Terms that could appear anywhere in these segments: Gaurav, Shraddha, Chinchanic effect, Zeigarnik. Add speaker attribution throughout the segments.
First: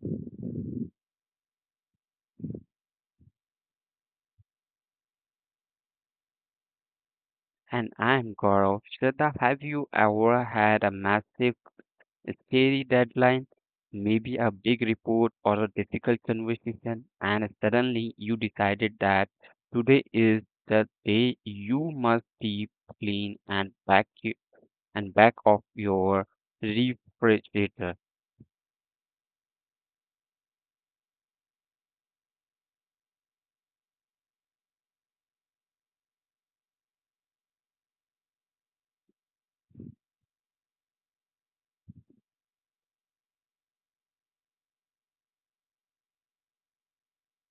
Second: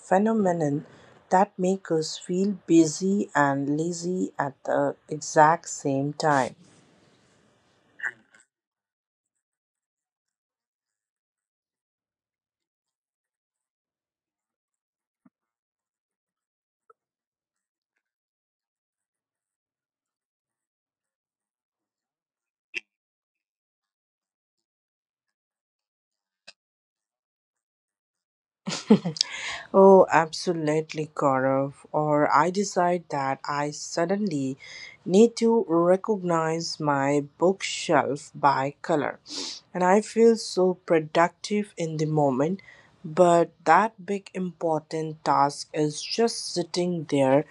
Speaker 1: phenomenon that make us feel busy and lazy at the exact same time.
Speaker 2: And I'm Gaurav. Shraddha, have you ever had a massive, scary deadline, maybe a big report or a difficult conversation, and suddenly you decided that today is the day you must deep clean and back you, and back off your refrigerator?
Speaker 1: Oh, absolutely, Gaurav. Or I decide that I suddenly need to recognize my bookshelf by color. And I feel so productive in the moment, but that big important task is just sitting there,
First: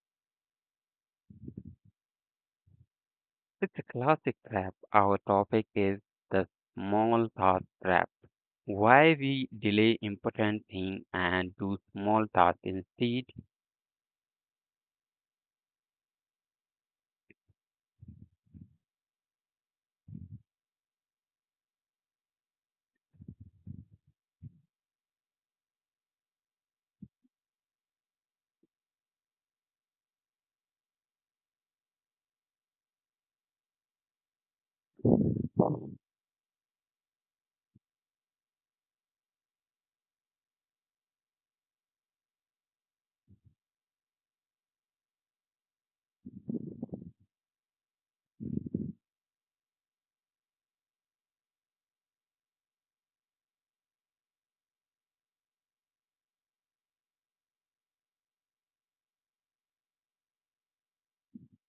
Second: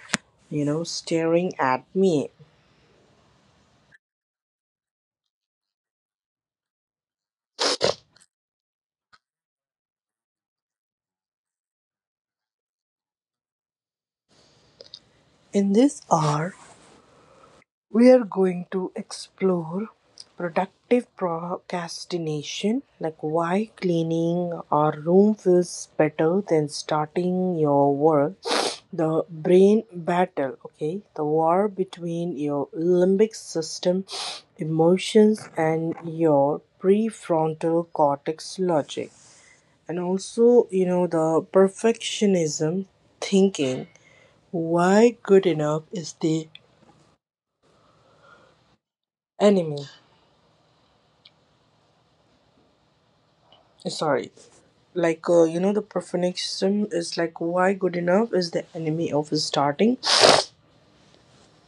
Speaker 1: you know, staring at me.
Speaker 2: It's a classic trap. Our topic is the small task trap. Why we delay important thing and do small task instead?
Speaker 1: In this hour, we are going to explore productive procrastination, like why cleaning our room feels better than starting your work. The brain battle, okay, the war between your limbic system, emotions, and your prefrontal cortex logic. And also, the perfectionism thinking why good enough is the enemy. Sorry. Like, the perfectionism is like why good enough is the enemy of starting.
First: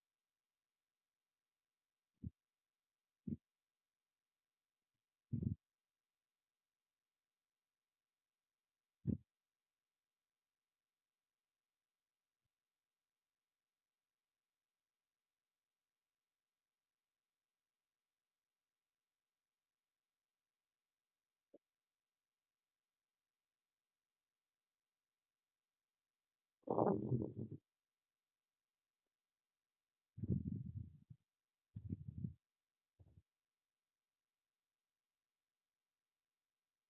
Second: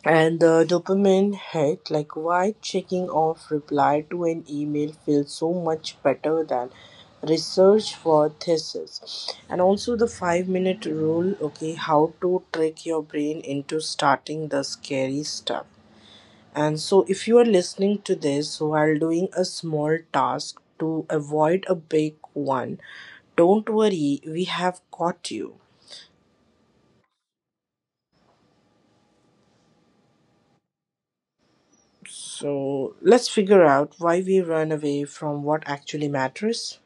Speaker 1: And the dopamine hit, like why checking off reply to an email feels so much better than research for thesis. And also the 5 minute rule, okay, how to trick your brain into starting the scary stuff. And so, if you are listening to this while doing a small task to avoid a big one, don't worry, we have caught you. So, let's figure out why we run away from what actually matters.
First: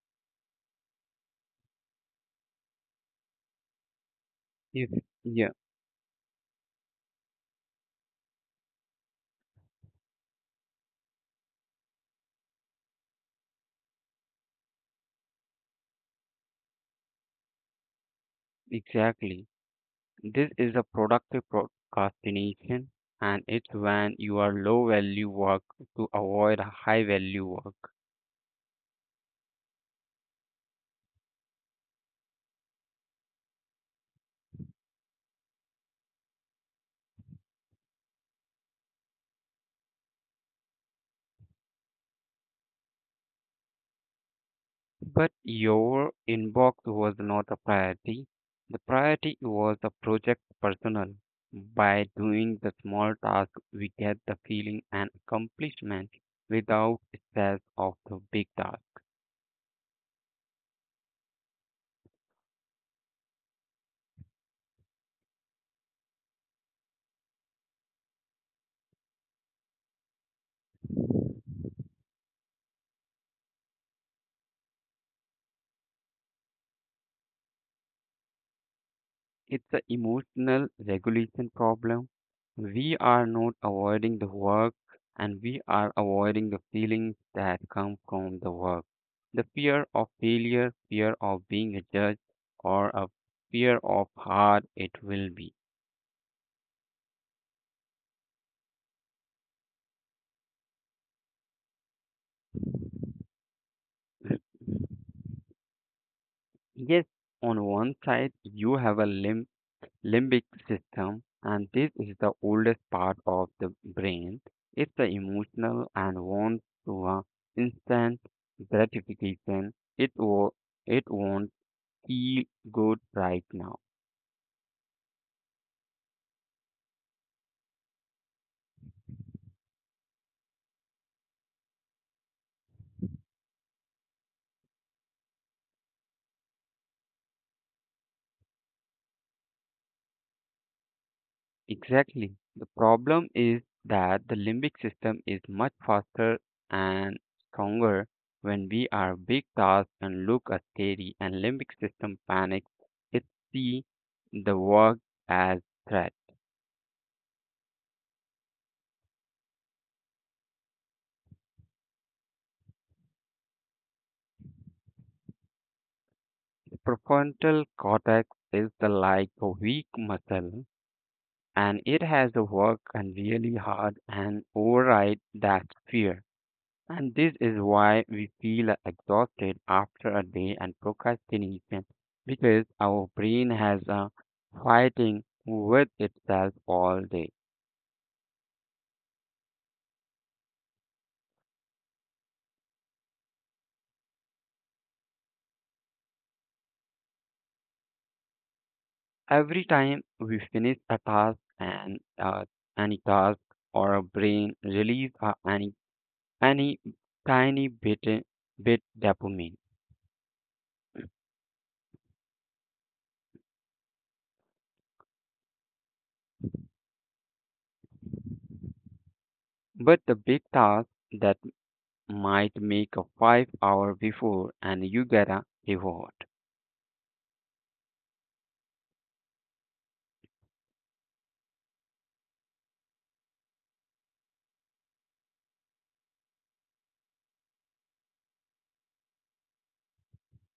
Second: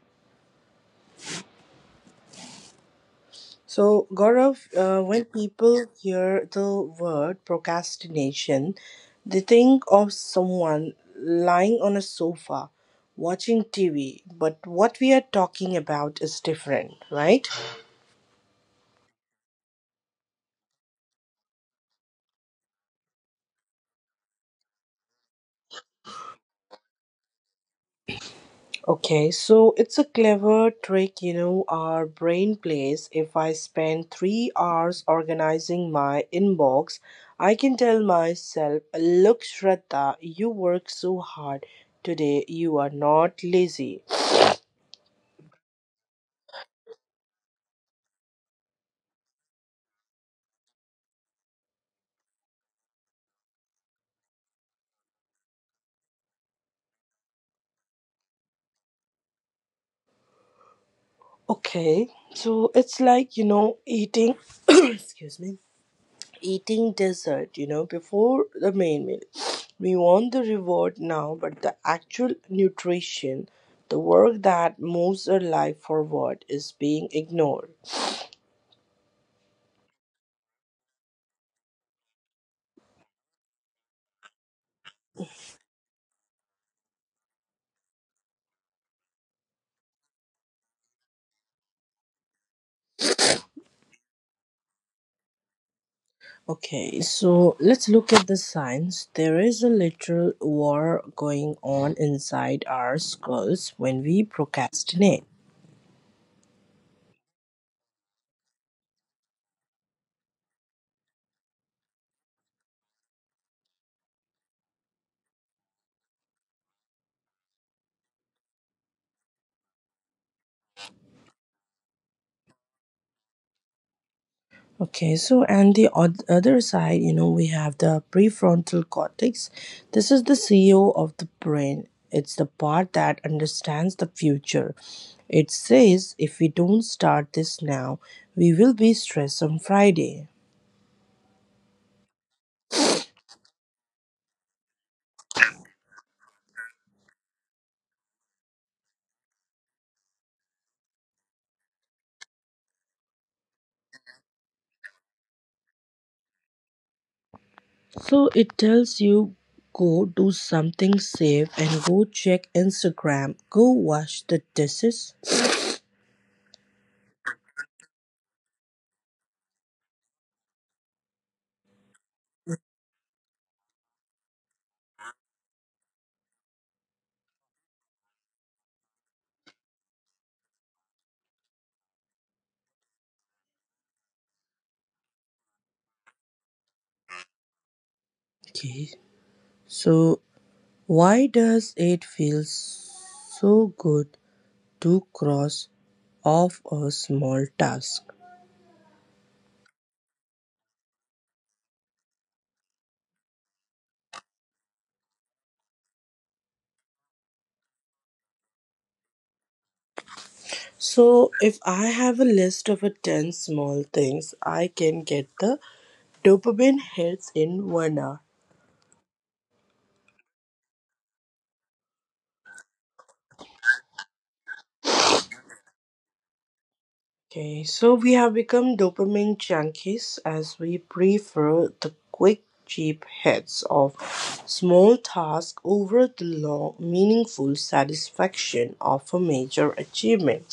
Speaker 1: So, Gaurav,
Speaker 2: If,
Speaker 1: when
Speaker 2: yeah,
Speaker 1: people hear the word procrastination, they think of someone lying on a sofa watching TV, but what we are talking about is different, right?
Speaker 2: exactly. This is a productive procrastination, and it's when you are low value work to avoid high value work.
Speaker 1: Okay, so it's a clever trick, our brain plays. If I spend 3 hours organizing my inbox, I can tell myself, look, Shraddha, you work so hard today, you are not lazy.
Speaker 2: But your inbox was not a priority. The priority was the project personal. By doing the small task, we get the feeling and accomplishment without stress of the big task.
Speaker 1: Okay, so it's like, eating, excuse me, eating dessert, before the main meal. We want the reward now, but the actual nutrition, the work that moves our life forward, is being ignored.
Speaker 2: It's an emotional regulation problem. We are not avoiding the work and we are avoiding the feelings that come from the work. The fear of failure, fear of being judged, or a fear of how it will be.
Speaker 1: Okay, so let's look at the science. There is a literal war going on inside our skulls when we procrastinate.
Speaker 2: Yes, on one side, you have a limit. Limbic system, and this is the oldest part of the brain. It's the emotional and wants to instant gratification. It wants feel good right now.
Speaker 1: Okay, so and the other side, we have the prefrontal cortex. This is the CEO of the brain. It's the part that understands the future. It says if we don't start this now, we will be stressed on Friday.
Speaker 2: Exactly, the problem is that the limbic system is much faster and stronger. When we are big tasks and look at theory and limbic system panics, it see the work as threat.
Speaker 1: So it tells you go do something safe and go check Instagram, go wash the dishes.
Speaker 2: Prefrontal cortex is the like a weak muscle, and it has to work and really hard and override that fear. And this is why we feel exhausted after a day and procrastination, because our brain has a fighting with itself all day.
Speaker 1: Okay, so why does it feel so good to cross off a small task.
Speaker 2: Every time we finish a task and any task or a brain release any tiny bit dopamine.
Speaker 1: So, if I have a list of a 10 small things, I can get the dopamine hits in 1 hour.
Speaker 2: But the big task that might make a 5 hour before and you get a reward.
Speaker 1: Okay, so we have become dopamine junkies as we prefer the quick, cheap hits of small tasks over the long, meaningful satisfaction of a major achievement.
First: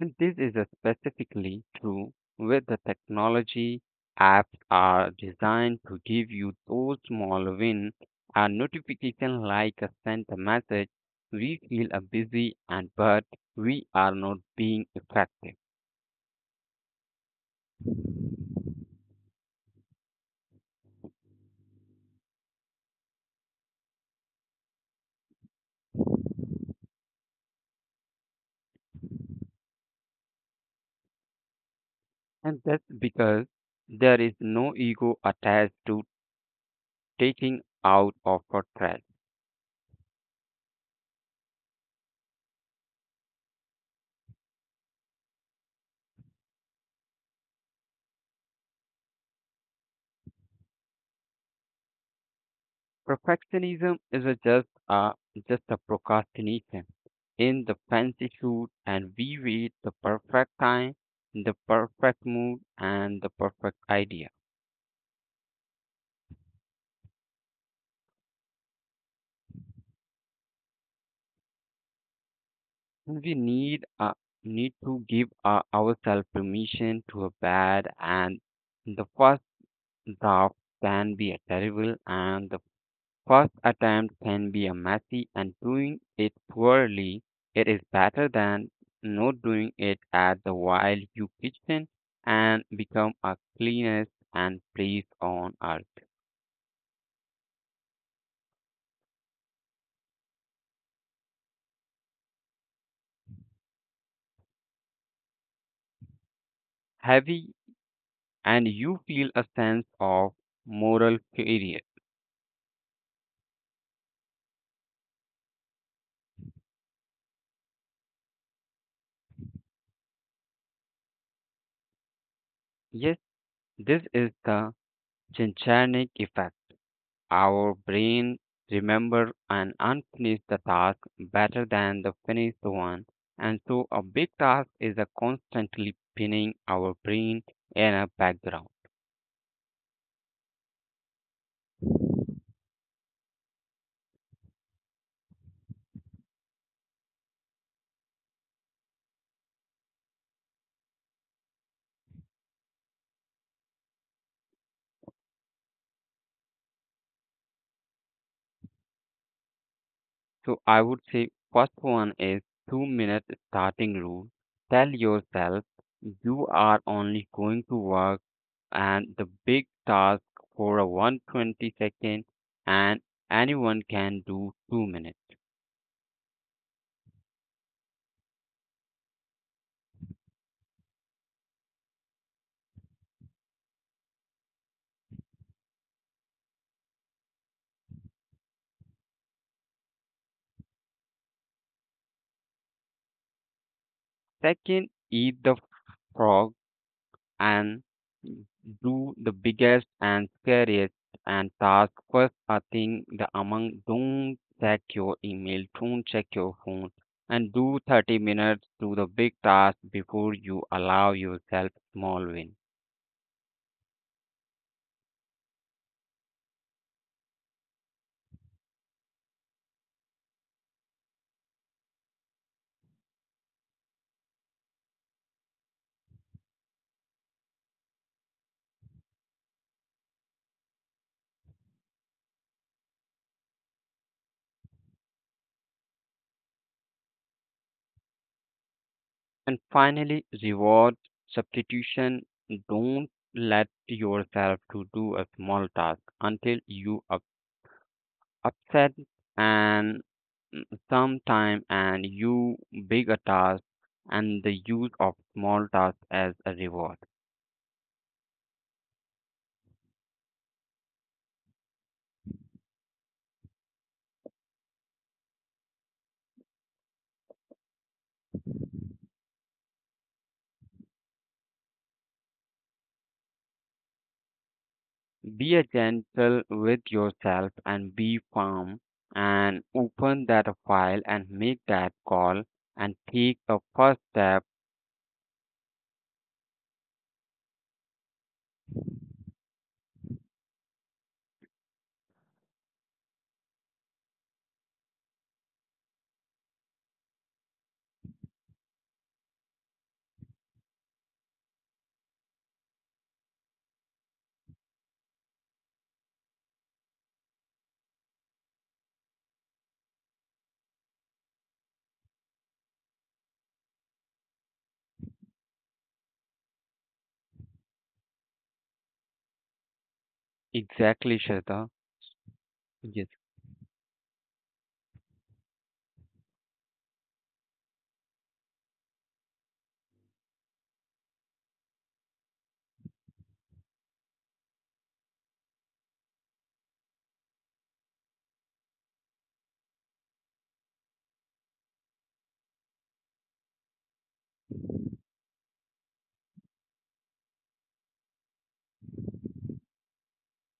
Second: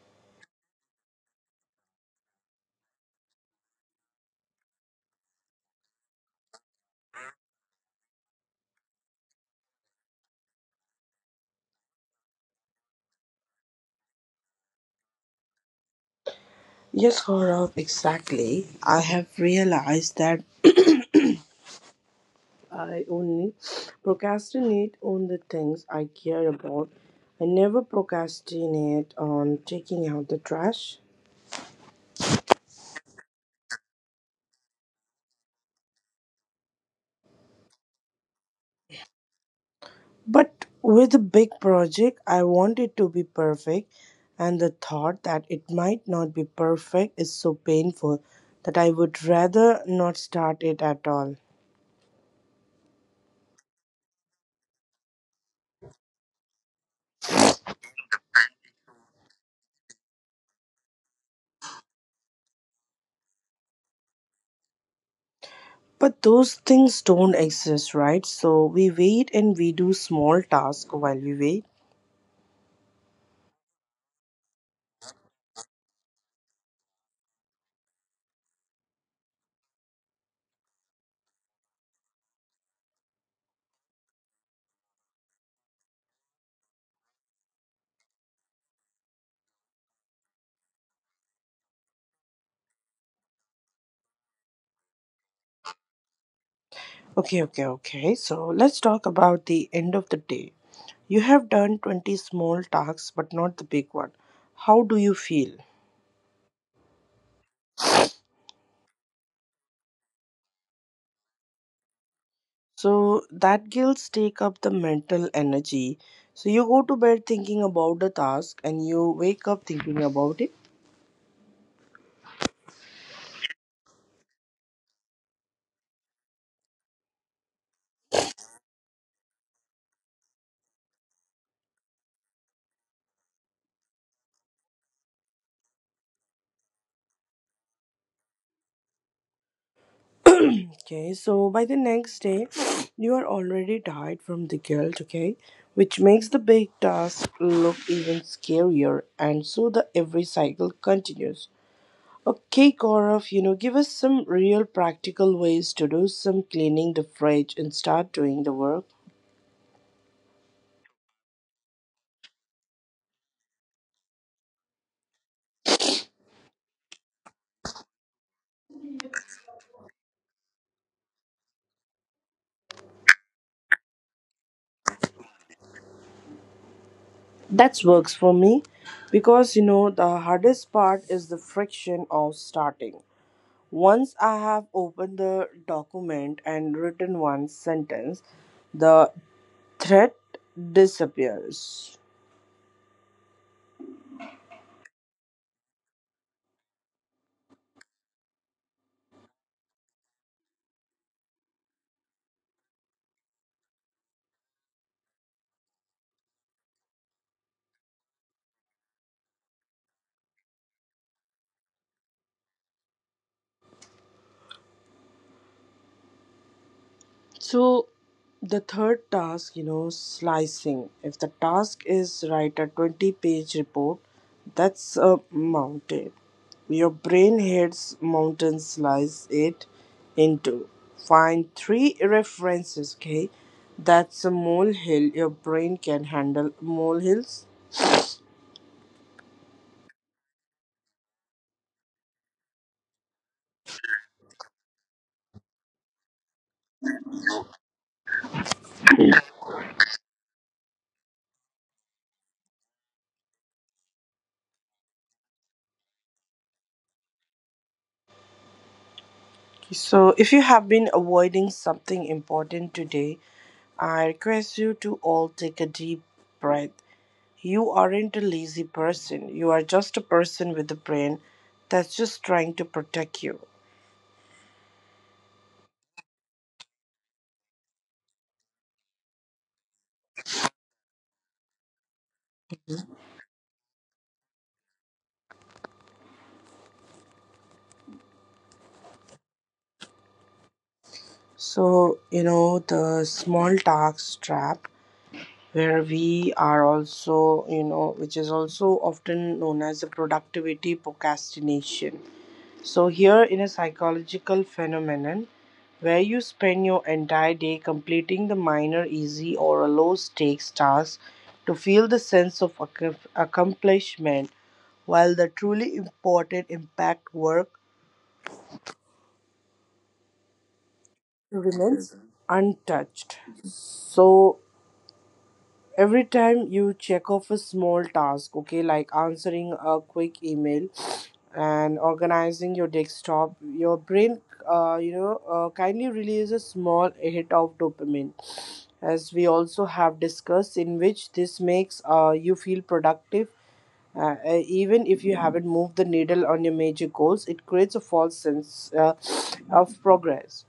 Speaker 2: And this is a specifically true with the technology. Apps are designed to give you those small win, a notification like a sent a message. We feel a busy and but we are not being effective.
Speaker 1: Yes, Gaurav, exactly. I have realized that I only procrastinate on the things I care about. I never procrastinate on taking out the trash.
Speaker 2: And that's because there is no ego attached to taking out of a threat.
Speaker 1: But with a big project, I want it to be perfect, and the thought that it might not be perfect is so painful that I would rather not start it at all.
Speaker 2: Perfectionism isn't just a procrastination. In the fancy suit, and we wait the perfect time, the perfect mood, and the perfect idea.
Speaker 1: But those things don't exist, right? So we wait and we do small tasks while we wait.
Speaker 2: We need to give ourselves permission to a bad, and the first draft can be a terrible, and the first attempt can be a messy and doing it poorly. It is better than not doing it at the while you kitchen and become a cleanest and place on earth.
Speaker 1: Okay, okay, okay. So let's talk about the end of the day. You have done 20 small tasks, but not the big one. How do you feel?
Speaker 2: Heavy, and you feel a sense of moral failure.
Speaker 1: So that guilt take up the mental energy. So you go to bed thinking about the task and you wake up thinking about it.
Speaker 2: Yes, this is the Chinchanic effect. Our brain remember an unfinished task better than the finished one, and so a big task is a constantly pinning our brain in a background.
Speaker 1: Okay, so by the next day, you are already tired from the guilt, okay? Which makes the big task look even scarier, and so the every cycle continues. Okay, Gaurav, give us some real practical ways to do some cleaning the fridge and start doing the work.
Speaker 2: So I would say first one is 2 minute starting rule. Tell yourself you are only going to work and the big task for a 120 second, and anyone can do 2 minutes.
Speaker 1: That works for me because, the hardest part is the friction of starting. Once I have opened the document and written one sentence, the threat disappears.
Speaker 2: Second, eat the frog and do the biggest and scariest and task first. I think the among, don't check your email, don't check your phone, and do 30 minutes to the big task before you allow yourself small win.
Speaker 1: So the third task, slicing. If the task is write a 20-page report, that's a mountain. Your brain heads mountain slice it into. Find three references, okay? That's a molehill. Your brain can handle molehills.
Speaker 2: And finally, reward substitution. Don't let yourself to do a small task until you upset and mm, sometime, and you big a task, and the use of small tasks as a reward.
Speaker 1: So, if you have been avoiding something important today, I request you to all take a deep breath. You aren't a lazy person. You are just a person with a brain that's just trying to protect you.
Speaker 2: Be a gentle with yourself and be firm, and open that file and make that call and take a first step.
Speaker 1: So, the small tax trap, where we are also, which is also often known as the productivity procrastination. So here in a psychological phenomenon where you spend your entire day completing the minor easy or a low stakes task to feel the sense of accomplishment while the truly important impact work
Speaker 2: Exactly, Shraddha.
Speaker 1: remains
Speaker 2: Yes.
Speaker 1: untouched. So every time you check off a small task, okay, like answering a quick email and organizing your desktop, your brain kindly releases a small hit of dopamine, as we also have discussed, in which this makes you feel productive, even if you haven't moved the needle on your major goals. It creates a false sense of progress.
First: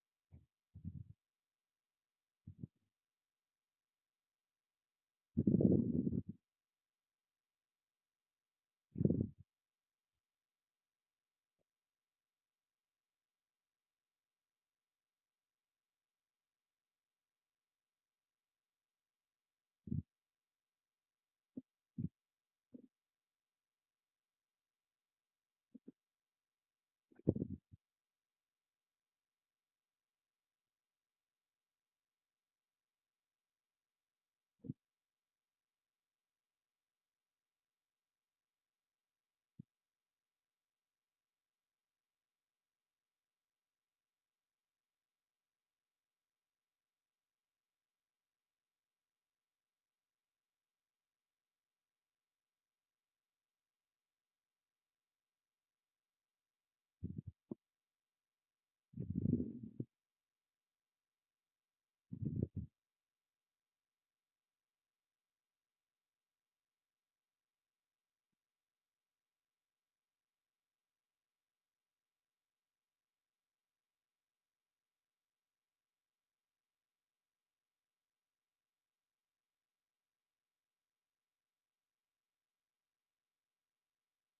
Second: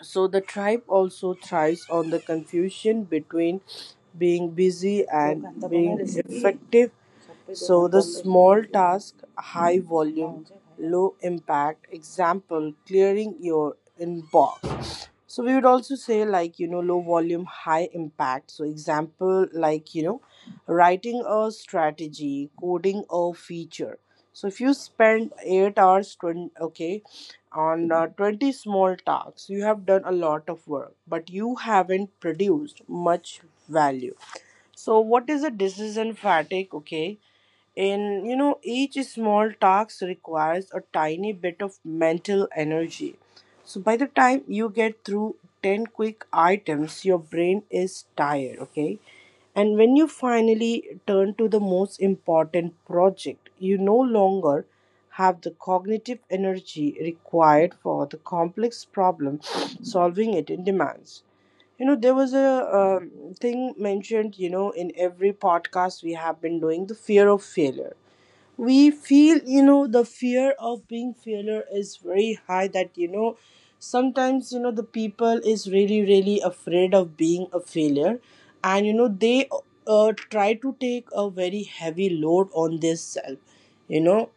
Speaker 1: So the tribe also thrives on the confusion between being busy and being effective. So the small task, high volume, low impact, example, clearing your inbox. So we would also say, like, low volume, high impact. So example, like, writing a strategy, coding a feature. So if you spend 8 hours, 20, okay, on 20 small tasks, you have done a lot of work, but you haven't produced much value. So what is a decision fatigue? Okay, and each small task requires a tiny bit of mental energy. So by the time you get through 10 quick items, your brain is tired, okay? And when you finally turn to the most important project, you no longer have the cognitive energy required for the complex problem solving it in demands. You know, there was a thing mentioned, in every podcast we have been doing, the fear of failure. We feel, the fear of being failure is very high that, sometimes, the people is really, really afraid of being a failure. And, they try to take a very heavy load on this self, you know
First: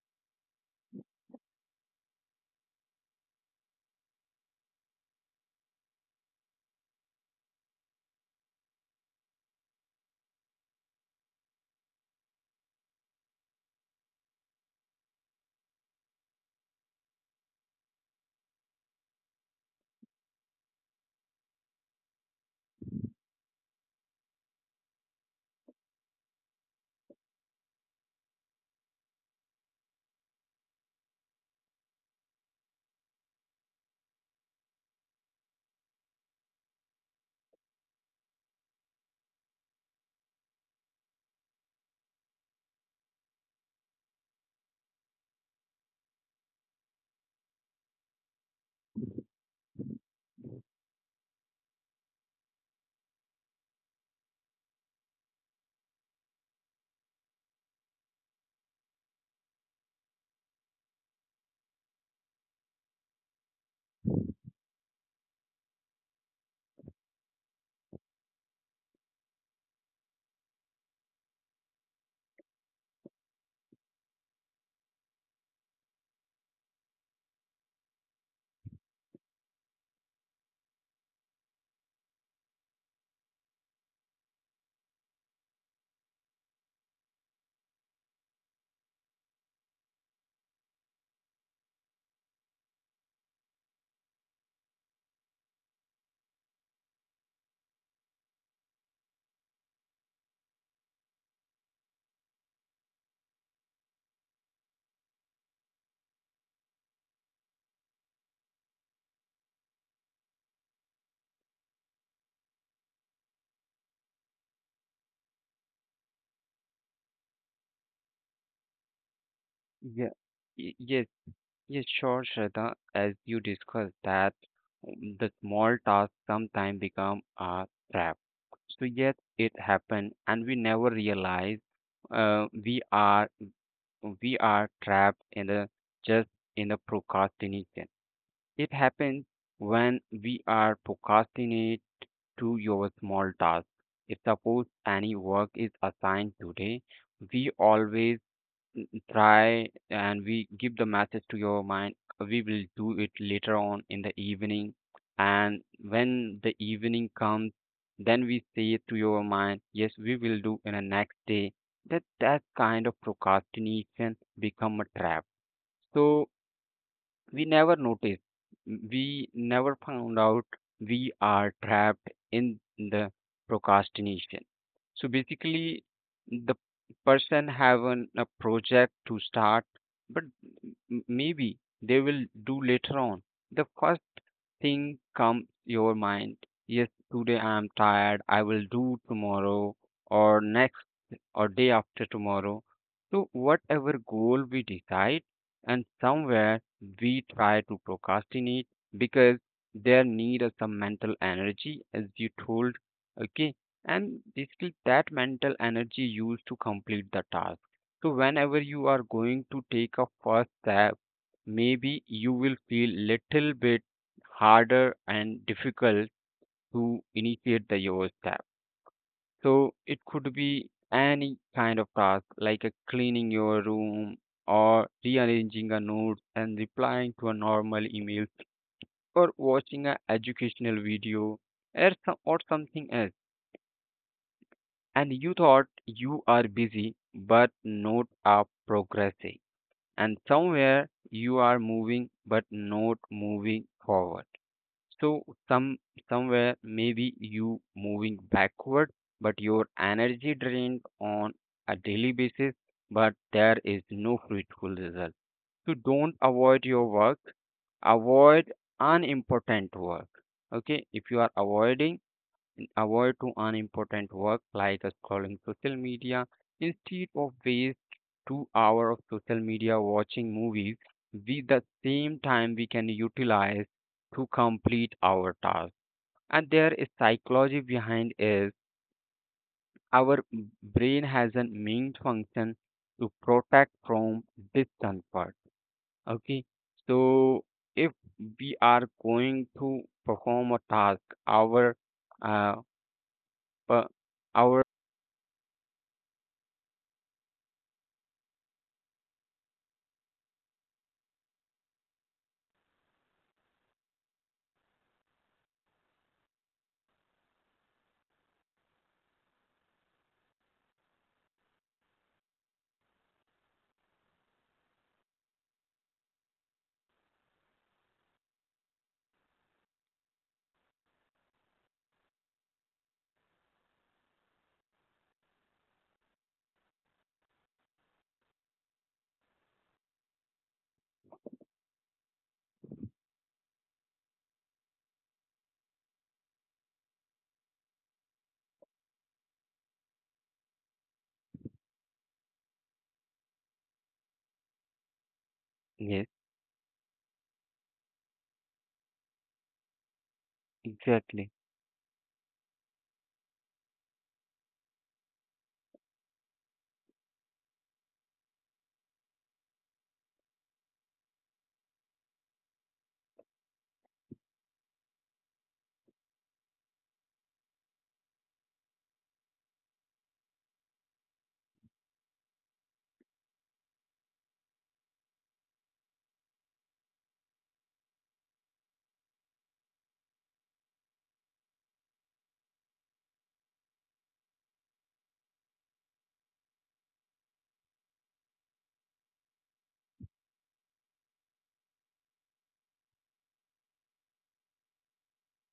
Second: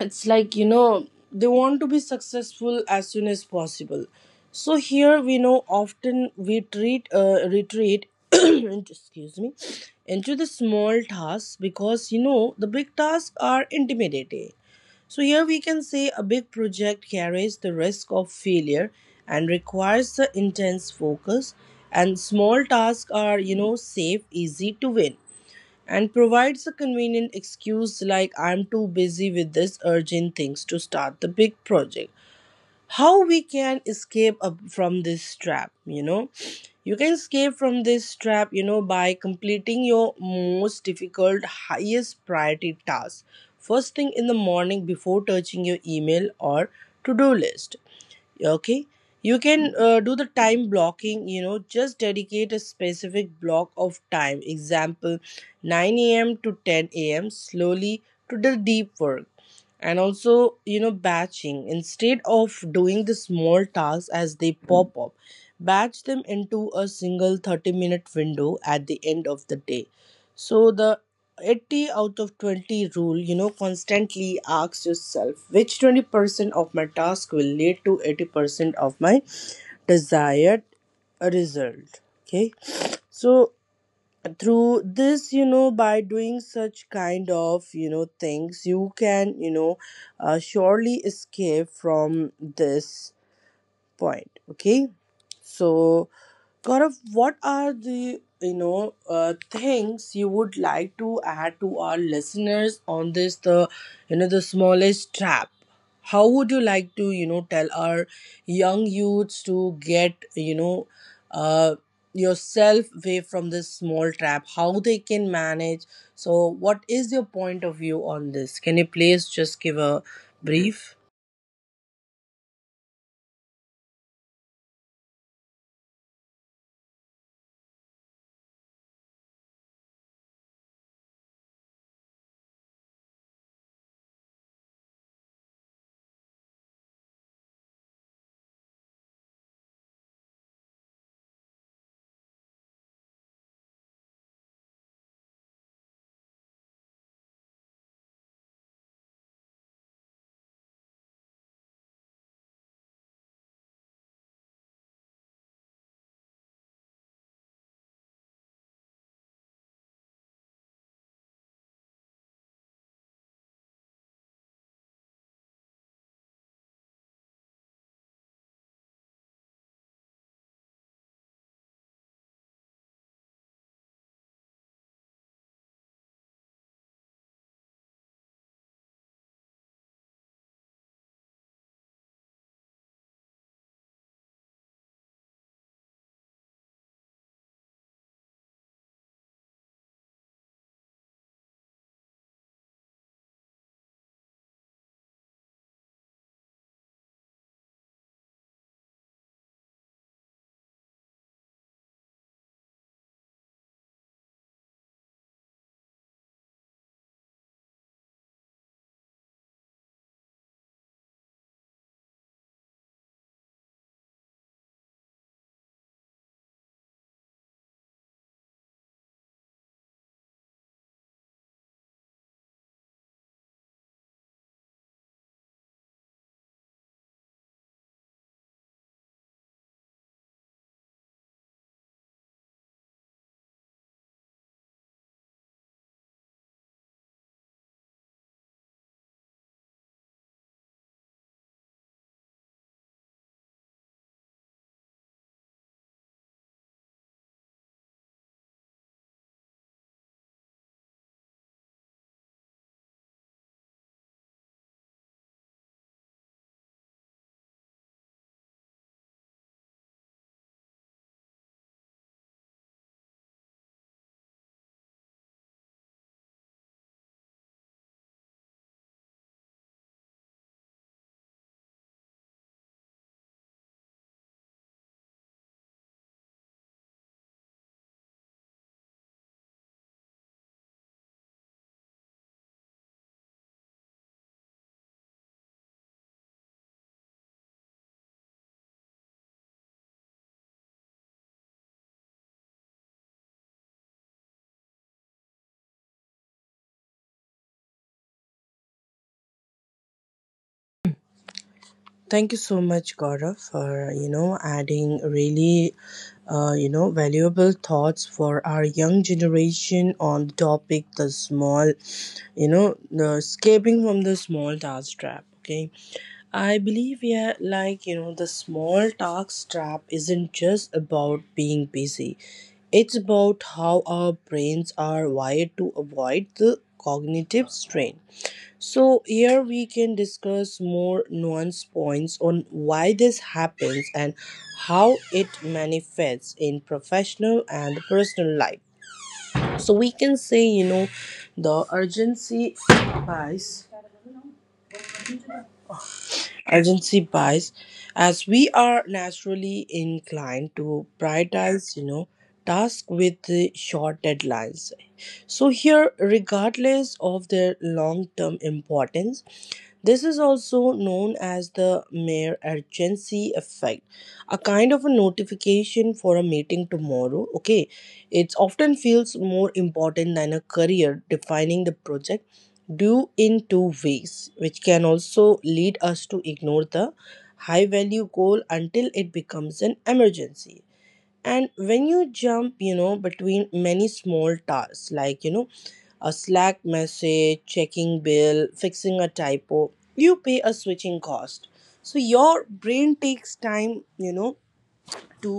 Speaker 1: it's like, they want to be successful as soon as possible. So here we know often we treat retreat excuse me, into the small tasks, because the big tasks are intimidating. So here we can say a big project carries the risk of failure and requires the intense focus, and small tasks are, safe, easy to win, and provides a convenient excuse, like, I'm too busy with this urgent things to start the big project. How we can escape up from this trap, You can escape from this trap, by completing your most difficult, highest priority task first thing in the morning before touching your email or to do list. Okay, you can do the time blocking, just dedicate a specific block of time, example 9 a.m. to 10 a.m., slowly to the deep work. And also, batching, instead of doing the small tasks as they pop up, batch them into a single 30-minute window at the end of the day. So, the 80 out of 20 rule, constantly ask yourself which 20% of my task will lead to 80% of my desired result. Okay, so through this, by doing such kind of things, you can, surely escape from this point. Okay, so, Gaurav, what are the, things you would like to add to our listeners on this, the, the smallest trap? How would you like to, tell our young youths to get, uh, yourself away from this small trap? How they can manage? So, what is your point of view on this? Can you please just give a
Speaker 2: Yeah.
Speaker 1: brief?
Speaker 2: Yes. Yeah, sure, Shraddha. As you discussed that the small tasks sometimes become a trap. So yes, it happened, and we never realize uh, we are we are trapped in the just in the procrastination. It happens when we are procrastinate to your small task. If suppose any work is assigned today, we always try and we give the message to your mind we will do it later on in the evening, and when the evening comes, then we say to your mind, yes, we will do in the next day. That kind of procrastination become a trap, so we never noticed. We never found out we are trapped in the procrastination. So basically, the person have a project to start, but maybe they will do later on. The first thing comes your mind. Yes, today I am tired. I will do tomorrow or next or day after tomorrow. So, whatever goal we decide, and somewhere we try to procrastinate because there need of some mental energy, as you told. Okay, and basically that mental energy used to complete the task. So, whenever you are going to take a first step, maybe you will feel little bit harder and difficult to initiate the your step. So it could be any kind of task like a cleaning your room, or rearranging a note, and replying to a normal email, or watching an educational video, or something else. And you thought you are busy but not are progressing. And somewhere you are moving but not moving forward. So some somewhere maybe you moving backward, but your energy drained on a daily basis, but there is no fruitful result. So don't avoid your work, avoid unimportant work. Okay, if you are avoiding, avoid to unimportant work like scrolling social media. Instead of waste 2 hour of social media watching movies, we the same time we can utilize to complete our task. And there is psychology behind is, our brain has a main function to protect from discomfort. Okay, so if we are going to perform a task, our uh per- our…
Speaker 1: Thank you so much, Gaurav, for adding really valuable thoughts for our young generation on the topic, the small, the escaping from the small task trap. Okay, I believe, yeah, like, the small task trap isn't just about being busy. It's about how our brains are wired to avoid the cognitive strain. So, here we can discuss more nuanced points on why this happens and how it manifests in professional and personal life. So, we can say, the urgency bias,
Speaker 2: Yes,
Speaker 1: urgency bias, as we are naturally inclined to
Speaker 2: exactly.
Speaker 1: prioritize, tasks with the short deadlines. So, here, regardless of their long term importance, this is also known as the mere urgency effect, a kind of a notification for a meeting tomorrow. Okay, it often feels more important than a career defining the project due in two ways, which can also lead us to ignore the high value goal until it becomes an emergency. And when you jump, between many small tasks, like, a Slack message, checking bill, fixing a typo. You pay a switching cost. So your brain takes time, to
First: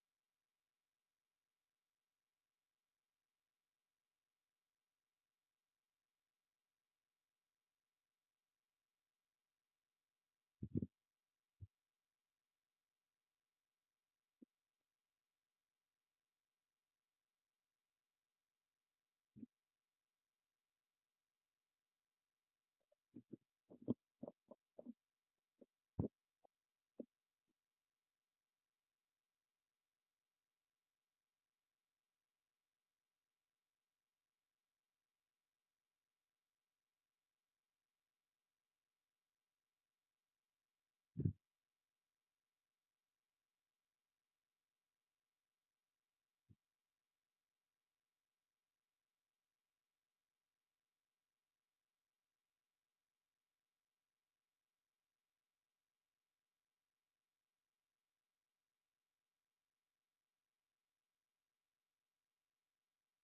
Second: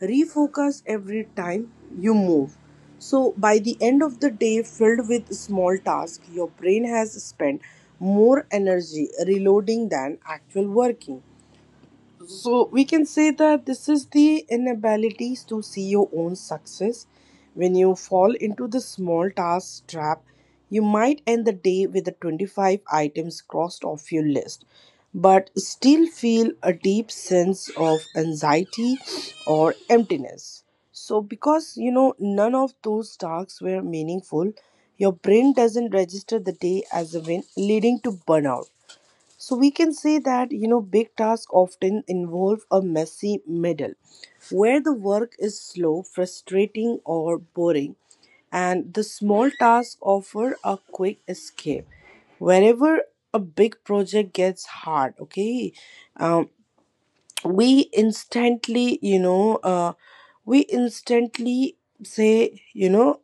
Speaker 1: refocus every time you move. So by the end of the day filled with small tasks, your brain has spent more energy reloading than actual working. So we can say that this is the inability to see your own success. When you fall into the small task trap, you might end the day with the 25 items crossed off your list, but still feel a deep sense of anxiety or emptiness. So, because none of those tasks were meaningful, your brain doesn't register the day as a win, leading to burnout. So we can say that big tasks often involve a messy middle where the work is slow, frustrating or boring, and the small tasks offer a quick escape. Wherever a big project gets hard, okay? Um, we instantly, you know, uh, we instantly say,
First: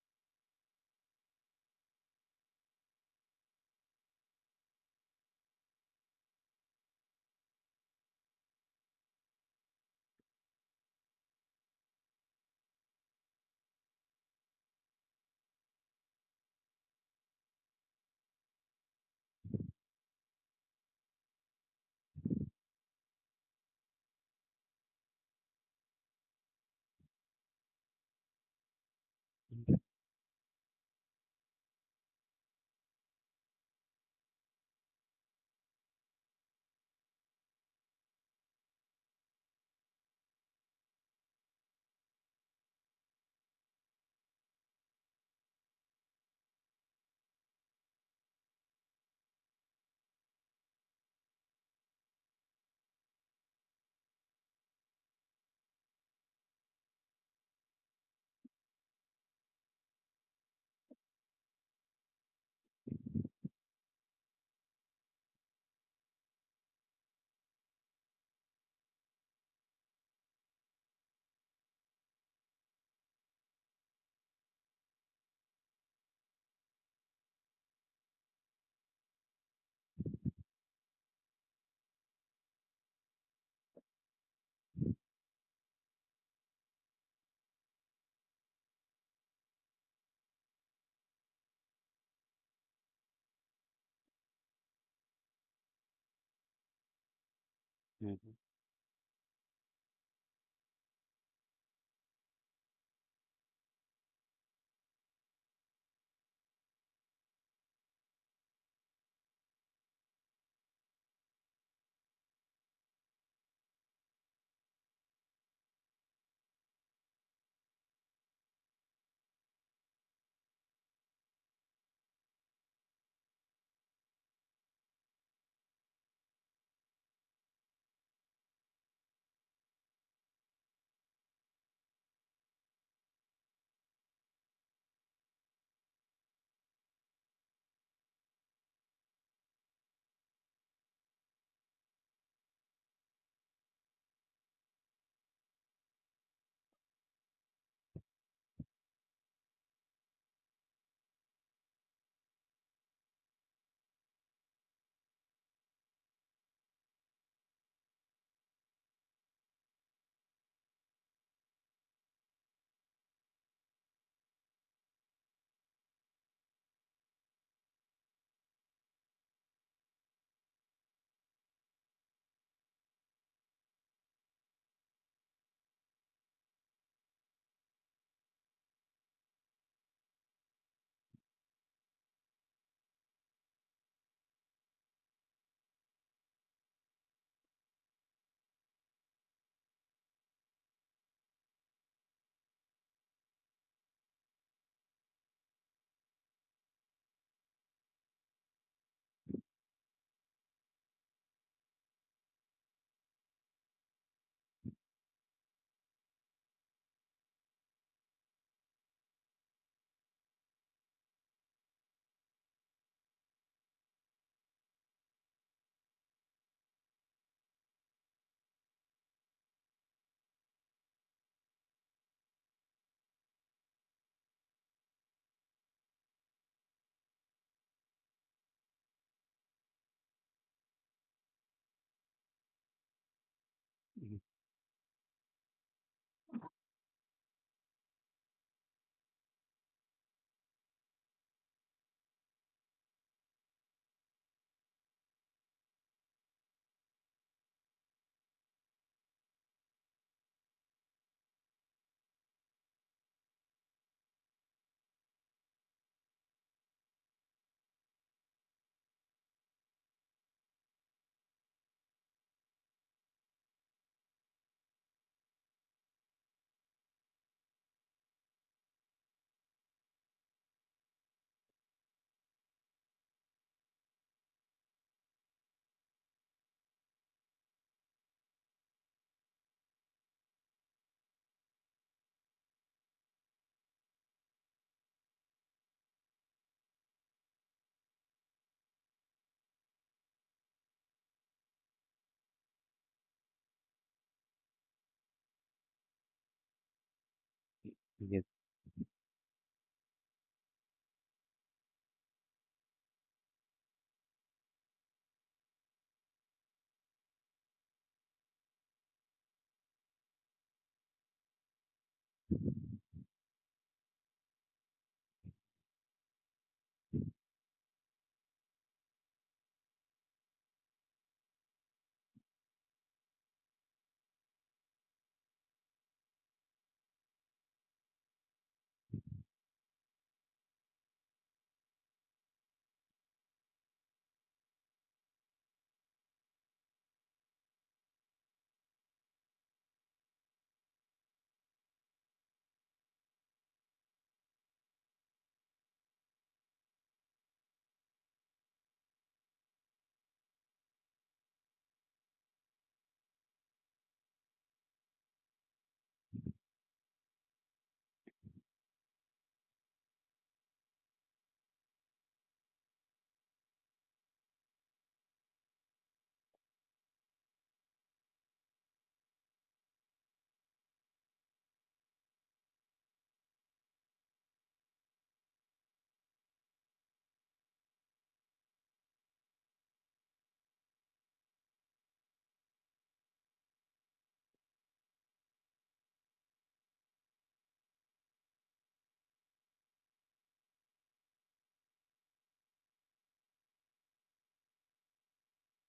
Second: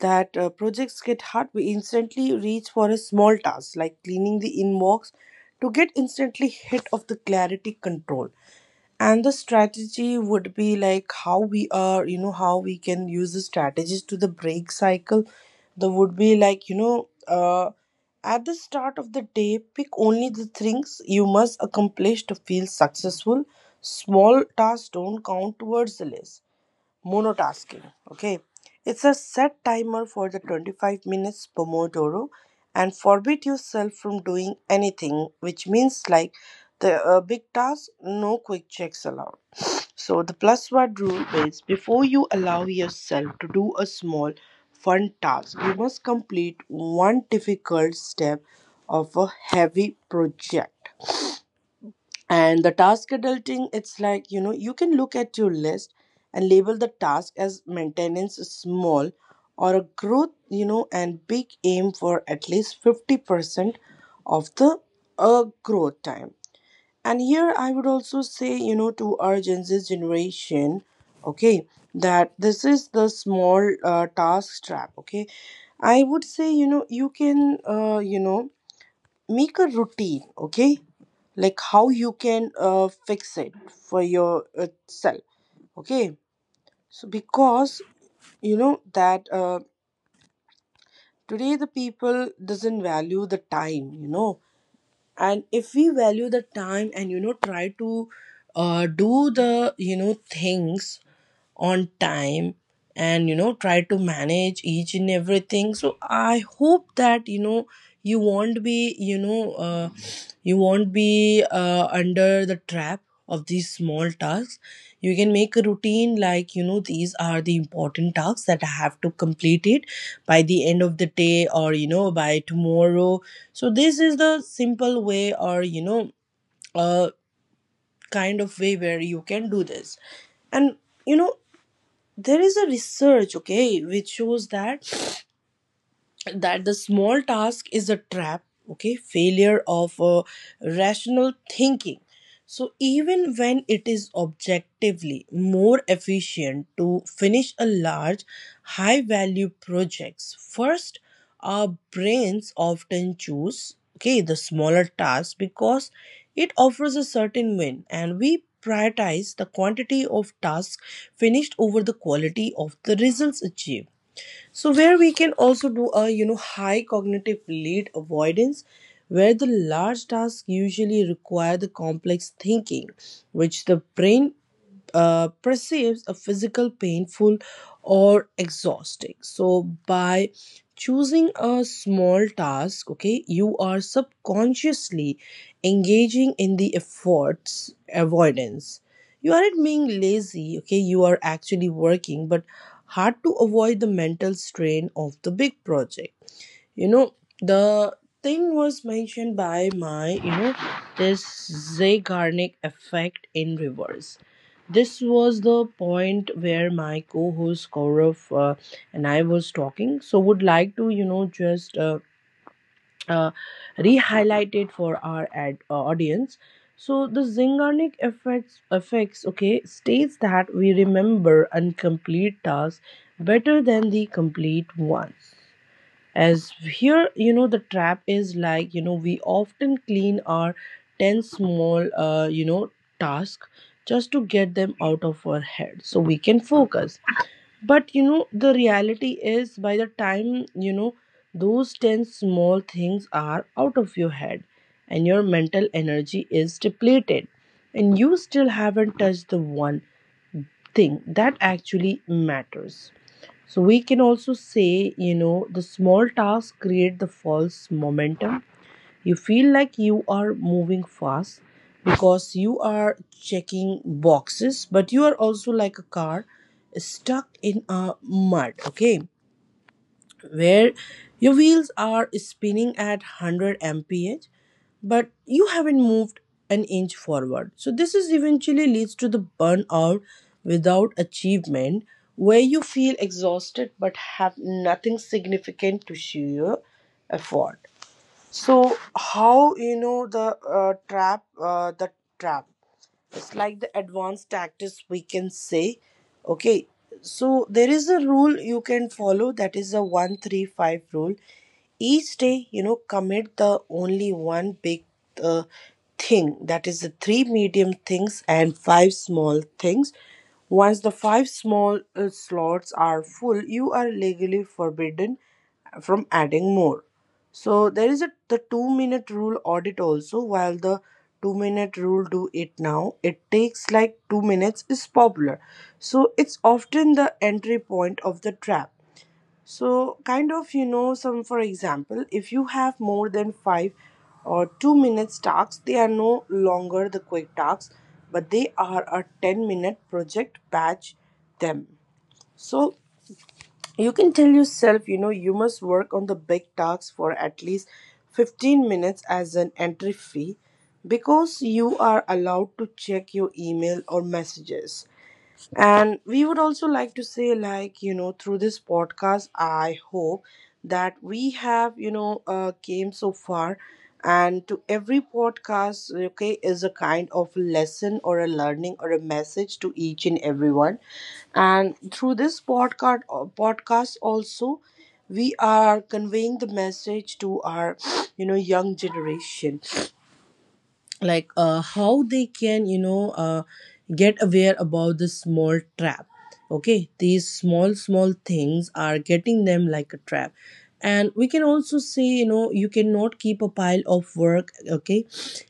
Speaker 1: that projects get hard, we instantly reach for a small task like cleaning the inbox to get instantly hit of the clarity control. And the strategy would be like how we are, how we can use the strategies to the break cycle. There would be like, at the start of the day, pick only the things you must accomplish to feel successful. Small tasks don't count towards the list monotasking. Okay, it's a set timer for the 25 minutes Pomodoro and forbid yourself from doing anything, which means like the big task, no quick checks allowed. So, the plus one rule is before you allow yourself to do a small fun task, you must complete one difficult step of a heavy project. And the task adulting, it's like, you can look at your list and label the task as maintenance is small or a growth, and big aim for at least 50% of the growth time. And here I would also say, to our Gen Z generation, okay, that this is the small task trap, okay. I would say, you can make a routine, okay, like how you can fix it for yourself, okay. So because that today the people doesn't value the time, and if we value the time and try to
Speaker 2: Mhm.
Speaker 1: do the things on time and try to manage each and everything, so I hope that you won't be you know you won't be under the trap of these small tasks. You can make a routine like these are the important tasks that I have to complete it by the end of the day or by tomorrow. So this is the simple way or a kind of way where you can do this. And you know there is a research, okay, which shows that the small task is a trap, okay. Failure of rational thinking. So even when it is objectively more efficient to finish a large high value projects first, our brains often choose, okay, the smaller task because it offers a certain win, and we prioritize the quantity of tasks finished over the quality of the results achieved. So where we can also do a high cognitive lead avoidance, where the large tasks usually require the complex thinking, which the brain perceives a physical painful or exhausting. So by choosing a small task, okay, you are subconsciously engaging in the efforts avoidance. You aren't being lazy, okay, you are actually working, but hard to avoid the mental strain of the big project. you know, the thing was mentioned by my, this Zeigarnik effect in reverse. This was the point where my co-host Gaurav and I was talking. So would like to, just uh, re-highlight it for our audience. So the Zeigarnik effects, okay, states that we remember incomplete tasks better than the complete ones. As here the trap is like we often clean our 10 small task
Speaker 2: Mhm.
Speaker 1: just to get them out of our head so we can focus. But the reality is, by the time those 10 small things are out of your head and your mental energy is depleted, and you still haven't touched the one thing that actually matters. So we can also say, the small tasks create the false momentum. You feel like you are moving fast because you are checking boxes, but you are also like a car stuck in a mud, okay? Where your wheels are spinning at 100 mph, but you haven't moved an inch forward. So this is eventually leads to the burnout without achievement, where you feel exhausted but have nothing significant to show your effort. So how the trap? The trap. It's like the advanced tactics, we can say. Okay, so there is a
Speaker 2: Yes.
Speaker 1: rule you can follow. That is the 1-3-5 rule. Each day, commit the only one big uh, thing. That is the three medium things and five small things. Once the five small slots are full, you are legally forbidden from adding more. So there is a the 2 minute rule audit also. While the 2 minute rule do it now, it takes like 2 minutes is popular. So it's often the entry point of the trap. So kind of some for example, if you have more than 5 or 2 minutes tasks, they are no longer the quick tasks, but they are a 10 minute project, batch them. So you can tell yourself, you must work on the big tasks for at least 15 minutes as an entry fee because you are allowed to check your email or messages. And we would also like to say, like, through this podcast, I hope that we have, came so far. And to every podcast, okay, is a kind of lesson or a learning or a message to each and everyone. And through this podcast, podcast also, we are conveying the message to our, young generation, like how they can get aware about the small trap, okay. These small small things are getting them like a trap. And we can also say, you cannot keep a pile of work, okay.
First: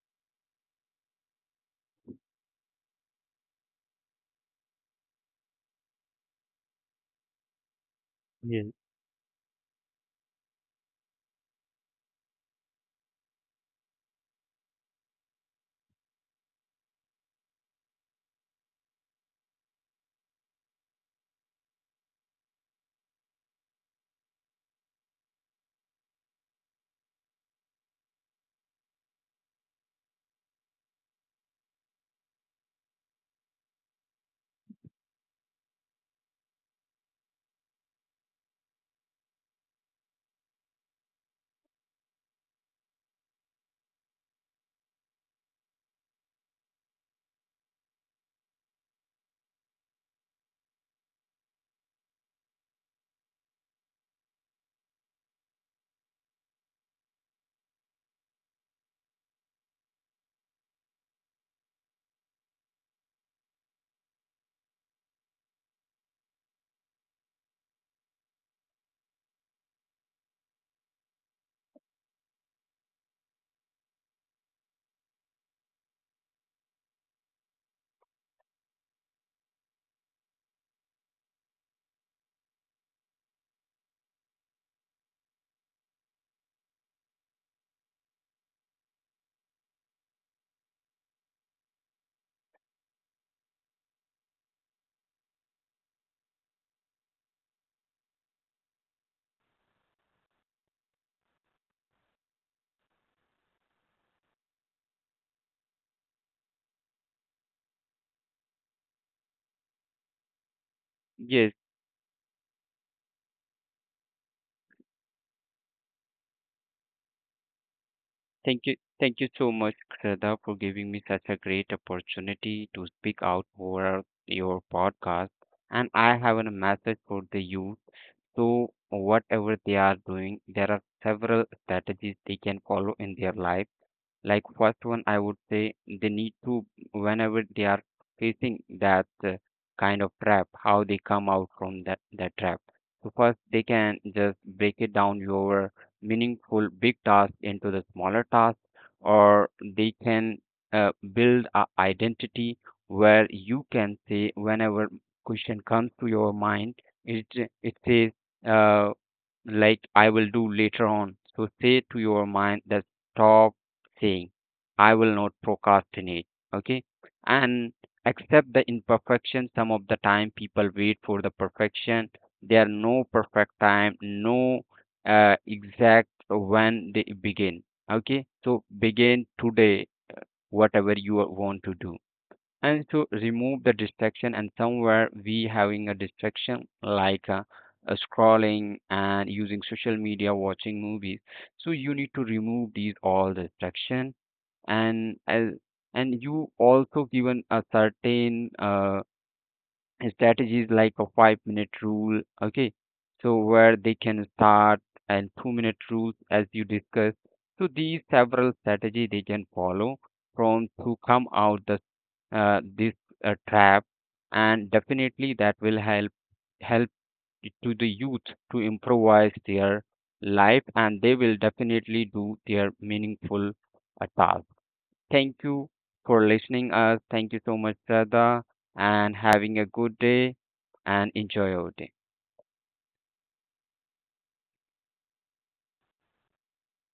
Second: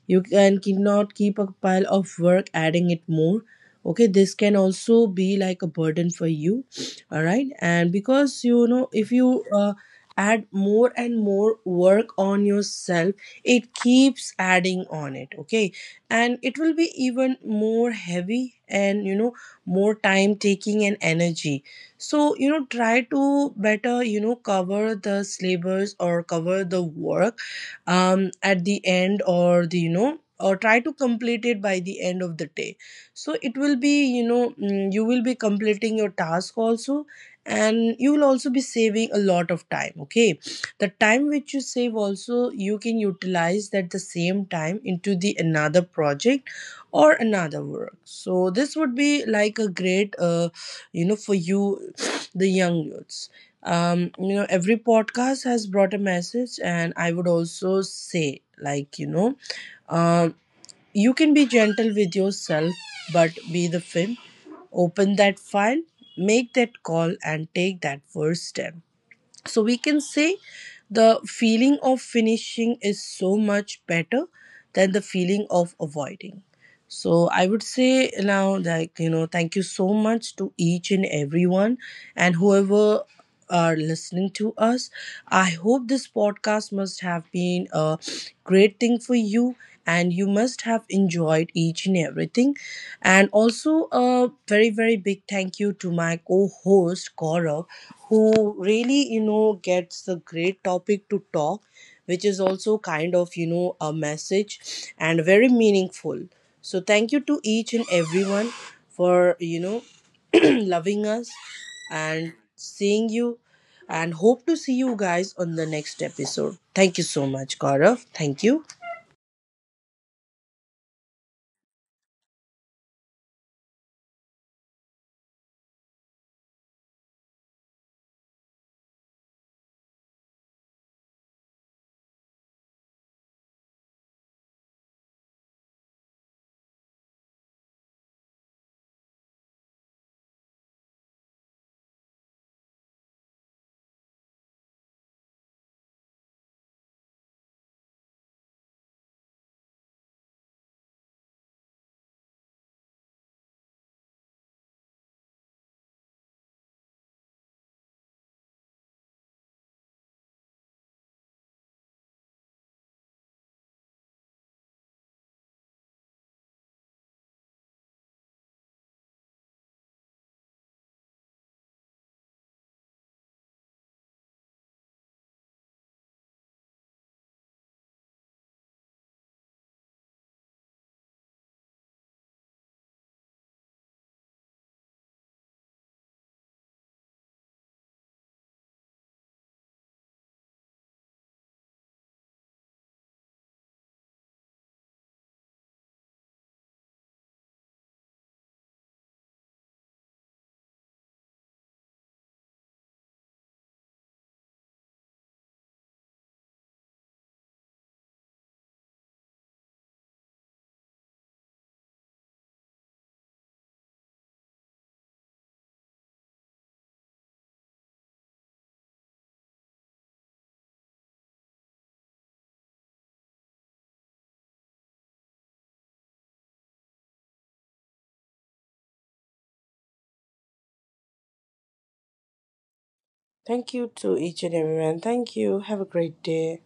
Speaker 1: you can cannot keep a pile of work adding it more, okay. This can also be like a burden for you, all right. And
Speaker 2: Yes,
Speaker 1: because if you add more and more work on yourself, it keeps adding on it, okay. And it will be even more heavy, and more time taking and energy. So try to better cover the syllabus or cover the work, at the end or the or try to complete it by the end of the day. So it will be you will be completing your task also, and you will also be saving a lot of time, okay. The time which you save also, you can utilize that the same time into the another project or another work. So this would be like a great, for you, the young youths. Every podcast has brought a message, and I would also say like, um you can be gentle with yourself, but be the film. Open that file, make that call, and take that first step. So we can say the feeling of finishing is so much better than the feeling of avoiding. So I would say now, like, thank you so much to each and everyone and whoever are listening to us. I hope this podcast must have been a great thing for you and you must have enjoyed each and everything. And also, a very, very big thank you to my co host, Gaurav, who really, gets the great topic to talk, which is also kind of, a message and very meaningful. So thank you to each and everyone for loving us
Speaker 2: yes,
Speaker 1: and seeing you and hope to see you guys on the next episode. Thank you so much, Gaurav.
Speaker 2: thank
Speaker 1: Thank
Speaker 2: you
Speaker 1: you.
Speaker 2: thank you so much, Shraddha, for giving me such a great opportunity to speak out over your podcast. And I have a message for the youth. So, whatever they are doing, there are several strategies they can follow in their life. Like, first one I would say, they need to, whenever they are facing that kind of trap, how they come out from that trap. So first, they can just break it down your meaningful big task into the smaller task, or they can build a identity, where you can say, whenever question comes to your mind, it it says uh, like, I will do later on. So say to your mind that, stop saying, I will not procrastinate. Okay. And accept the imperfection. Some of the time people wait for the perfection. There are no perfect time, no exact when they begin. Okay. So begin today, whatever you want to do, and to remove the distraction. And somewhere we having a distraction like scrolling and using social media watching movies. So you need to remove these all distraction. And as and you also given a certain strategies like a 5 minute rule, okay, so where they can start, and 2 minute rules, as you discussed. So these several strategy they can follow from, to come out the this trap. And definitely that will help to the youth to improvise their life, and they will definitely do their meaningful task. Thank you for listening us. Thank you so much, Sada, and having a good day and enjoy your day.
Speaker 1: Thank you to each and everyone. Thank you. Have a great day.